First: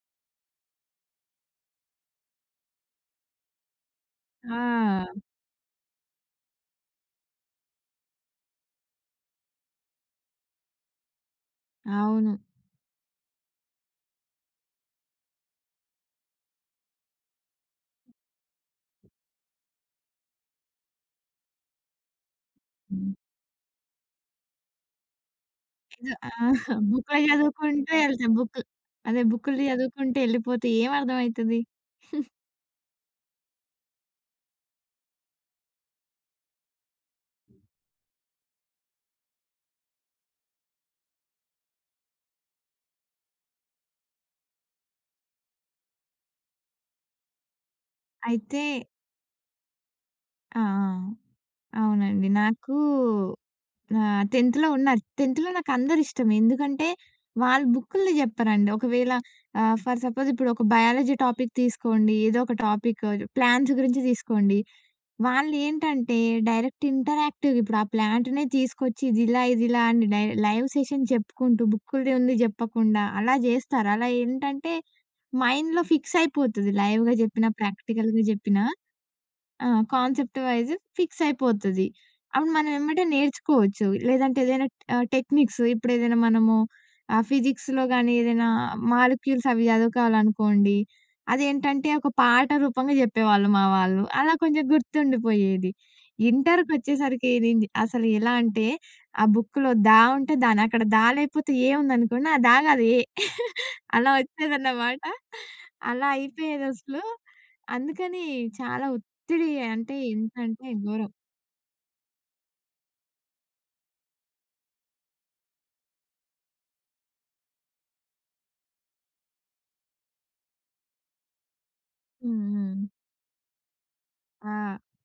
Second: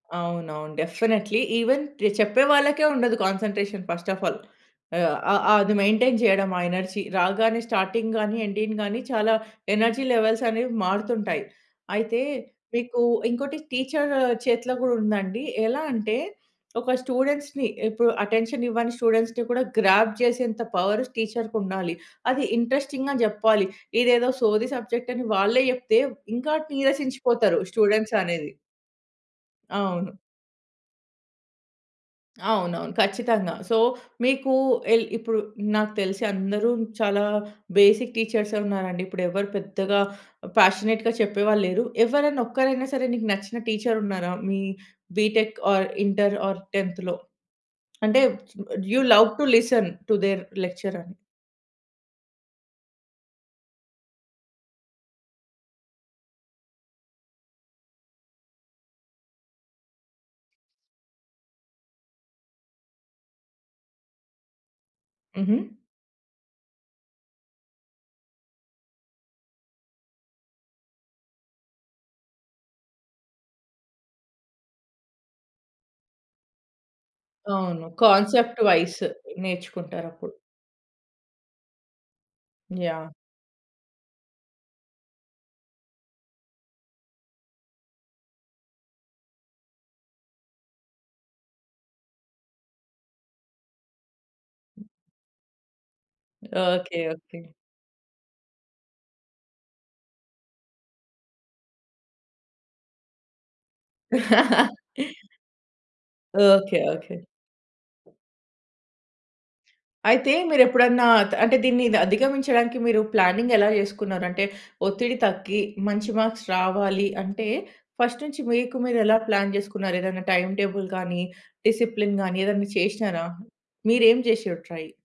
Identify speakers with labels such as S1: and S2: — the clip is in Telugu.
S1: అవునవును. డెఫినైట్‌లి, ఈవెన్ ర్ చెప్పే వాళ్ళకే ఉండదు కాన్సన్‌ట్రేషన్ ఫస్ట్ ఆఫ్ ఆల్. అ
S2: ఆ!
S1: అ అది మెయింటైన్ చేయడం ఆ ఎనర్జీ రాగానే స్టార్టింగ్ గాని, ఎండింగ్ గాని చాలా ఎనర్జీ లెవెల్స్ అనేవి మారుతుంటాయి. అయితే,
S2: అవును.
S1: మీకు ఇంకోటి టీచర్ చేతిలో కూడా ఉందండి. ఎలా అంటే, ఒక స్టూడెంట్స్‌ని ఇప్పుడు అటెన్షన్ ఇవ్వని స్టూడెంట్స్‌ని కూడా గ్రాబ్ చేసేంత పవర్ టీచరుకుండాలి. అది
S2: హ్మ్.
S1: ఇంట్రెస్టింగ్‌గా జెప్పాలి. ఇదేదో సోది సబ్జెక్ట్ అని వాళ్ళే చెప్తే, ఇంకా
S2: ఆహా! బుక్‌లో
S1: నీరసించిపోతారు
S2: చదువుకుంటూ
S1: స్టూడెంట్స్
S2: ఎళ్తా
S1: అనేది.
S2: బుక్ అదే, బుక్‌లు
S1: అవును.
S2: చదువుకుంటూ ఎళ్ళిపోతే ఏం అర్థమయితది?
S1: అవునవును, ఖచ్చితంగా. సో, మీకు ఎల్ ఇప్పుడు నాకు తెలిసి అందరు చాలా బేసిక్ టీచర్సే ఉన్నారండి. ఇప్పుడెవరు పెద్దగా ఫ్యాషనేట్‌గా చెప్పేవాళ్ళు లేరు. ఎవరన్నా ఒక్కరైనా సరే, మీకు నచ్చిన టీచర్ ఉన్నారా మీ బీటెక్ ఆర్, ఇంటర్ ఆర్, 10 థ్‌లో అంటే
S2: అయితే
S1: you love to listen‌ to there‌
S2: ఆ! ఆ!
S1: లెక్చర్ అని.
S2: అవునండి. నాకు ఆహ్, 10 థ్‌లో ఉన్నారు. 10 థ్‌లో నాకందరు ఇష్టమే. ఎందుకంటే, వాళ్ళు బుక్కుల్ది చెప్పరండి. ఒకవేళ, ఆహ్, ఫర్ సపోజ్, ఇప్పుడు ఒక బయాలజీ టాపిక్ తీసుకోండి. ఏదో ఒక టాపిక్ ప్లాంట్స్ గురించి తీసుకోండి.
S1: హుహు.
S2: వాళ్ళేంటంటే, డైరెక్ట్ ఇంటరాక్టివ్‌గిప్పుడు ఆ ప్లాంటునే తీసుకొచ్చి ఇది ఇలా, ఇది ఇలా అని డై లైవ్ సెషన్ చెప్పుకుంటూ, బుక్కుల్ది ఉంది జెప్పకుండా అలా జేస్తారు. అలా ఏంటంటే, మైండ్‌లో ఫిక్స్ అయిపోతది లైవ్‌గా జెప్పిన,
S1: అవును.
S2: ప్రాక్టికల్‌గా
S1: కాన్సెప్ట్
S2: జెప్పినా.
S1: వైస్
S2: ఆ!
S1: నేర్చుకుంటారప్పుడు.
S2: కాన్సెప్ట్ వైస్ ఫిక్స్ అయిపోతది. అప్పుడు మనం వెంబటే
S1: యాహ్!
S2: నేర్చుకోవచ్చు. లేదంటే ఏదైనా ఆహ్, టెక్నిక్స్ ఇప్పుడేదైనా మనము ఆ ఫిజిక్స్‌లో కానీ, ఏదైనా మాలిక్యూల్స్ అవి సదువుకోవాలనుకోండి, అదేంటంటే ఒక పాట రూపంగా జెప్పేవాళ్ళు మా వాళ్ళు. అలా కొంచెం గుర్తుండిపోయేది.
S1: ఓకే.
S2: ఇంటరుకొచ్చేసరికి
S1: ఓకే.
S2: అసలు ఎలా అంటే, ఆ బుక్కులో దా ఉంటే, దా అని అక్కడ దా లేపోతే ఏ ఉందనుకోండి, ఆహ్, ద కాదు ఏ అలా ఒచ్చేదన్నమాట. అలా
S1: ఓకే.
S2: అయిపోయేదసలు.
S1: ఓకే.
S2: అందుకని చాలా ఒత్తిడి, అంటే
S1: అయితే
S2: ఏంటంటే
S1: మీరెప్పుడన్నా
S2: ఘోరం!
S1: అంటే దీన్ని అధిగమించడానికి మీరు ప్లానింగ్ ఎలా జేసుకున్నారు? అంటే ఒత్తిడి తగ్గి, మంచి మార్క్స్ రావాలి అంటే, ఫస్ట్ నుంచి మీకు మీరెలా ప్లాన్ జేసుకున్నారు? ఏదైనా టైమ్ టేబుల్ కానీ, డిసిప్లిన్ గాని ఏదన్నా
S2: హుహు.
S1: జేసినారా? మీరేం జేసిర్రు
S2: ఆ!
S1: ట్రై?